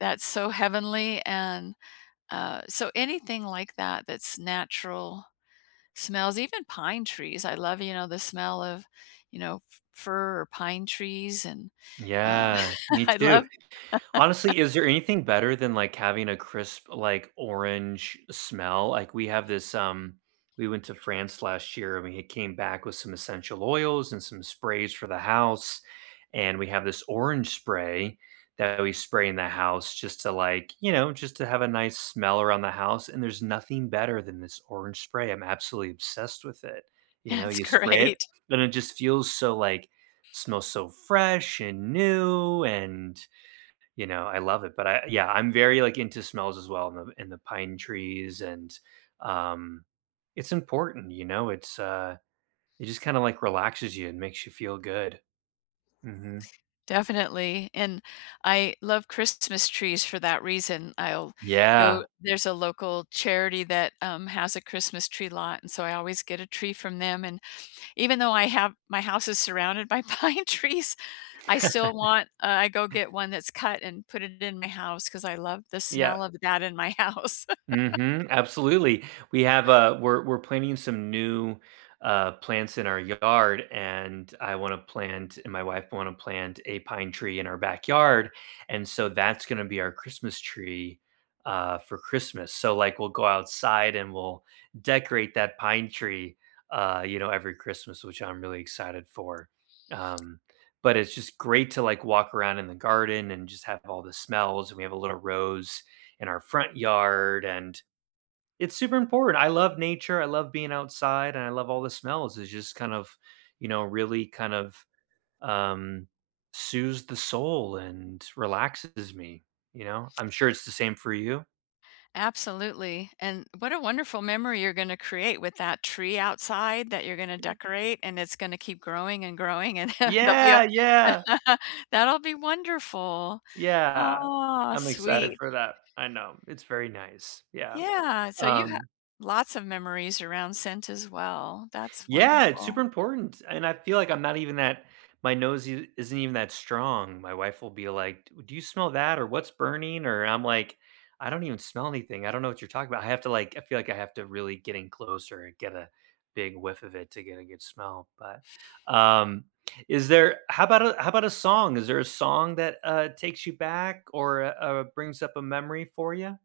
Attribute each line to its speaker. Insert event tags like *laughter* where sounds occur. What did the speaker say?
Speaker 1: That's so heavenly and, uh, so anything like that that's natural smells, even pine trees, I love, you know, the smell of, you know, f fir or pine trees and, uh,
Speaker 2: Yeah, me
Speaker 1: *chuckles* I
Speaker 2: too,
Speaker 1: love *chuckles*
Speaker 2: honestly, is there anything better than like having a crisp, like orange smell? Like we have this um, we went to France last year and we had came back with some essential oils and some sprays for the house, and we have this orange spray that we spray in the house just to like you know, just to have a nice smell around the house, and there's nothing better than this orange spray, I'm absolutely obsessed with it. You know,
Speaker 1: That's
Speaker 2: you spray it,
Speaker 1: great.
Speaker 2: and it just feels so like smells so fresh and new, and, you know, I love it, but I yeah, I'm very like into smells as well in the in the pine trees and, um, it's important, you know, it's, uh it just kinda like relaxes you and makes you feel good. Mhm.
Speaker 1: Definitely, and I love Christmas trees for that reason, I'll go
Speaker 2: Yeah.
Speaker 1: there's a local charity that, um, has a Christmas tree lot and so I always get a tree from them, and even though I have my house is surrounded by pine trees, I still
Speaker 2: *chuckles*
Speaker 1: want, uh, I go get one that's cut and put it in my house 'cause I love the
Speaker 2: Yeah.
Speaker 1: smell of that in my house.
Speaker 2: Mhm, absolutely, we have, uh we're we're planting some new, uh, plants in our yard, and I wanna plant, and my wife want to plant a pine tree in our backyard, and so that's gonna be our Christmas tree, uh, for Christmas, so like we'll go outside and we'll decorate that pine tree, uh, you know, every Christmas, which I'm really excited for, um, but it's just great to like walk around in the garden and just have all the smells, and we have a little rose in our front yard and it's super important. I love nature. I love being outside, and I love all the smells. It's just kind of, you know, really kind of, um, soothes the soul and relaxes me, you know? I'm sure it's the same for you.
Speaker 1: Absolutely, and what a wonderful memory you're gonna create with that tree outside that you're gonna decorate and it's gonna keep growing and growing and h they'll be u
Speaker 2: Yeah, yeah!
Speaker 1: *laughs* that'll be wonderful,
Speaker 2: Yeah,
Speaker 1: aw,
Speaker 2: I'm excited
Speaker 1: sweet.
Speaker 2: for that. I know, it's very nice, yeah,
Speaker 1: Yeah, so you have
Speaker 2: um
Speaker 1: lots of memories around scent as well. That's
Speaker 2: Yeah, it's super
Speaker 1: wonderful.
Speaker 2: important, and I feel like I'm not even that my nose i isn't even that strong. My wife will be like, "D do you smell that or what's burning?" Or I'm like, "I don't even smell anything. I don't know what you're talking about." I have to like I feel like I have to really get in closer and get a big whiff of it to get a good smell, but, um, is there how 'bout a how 'bout a song? Is there a song that, uh, takes you back or, u uh, brings up a memory for ya?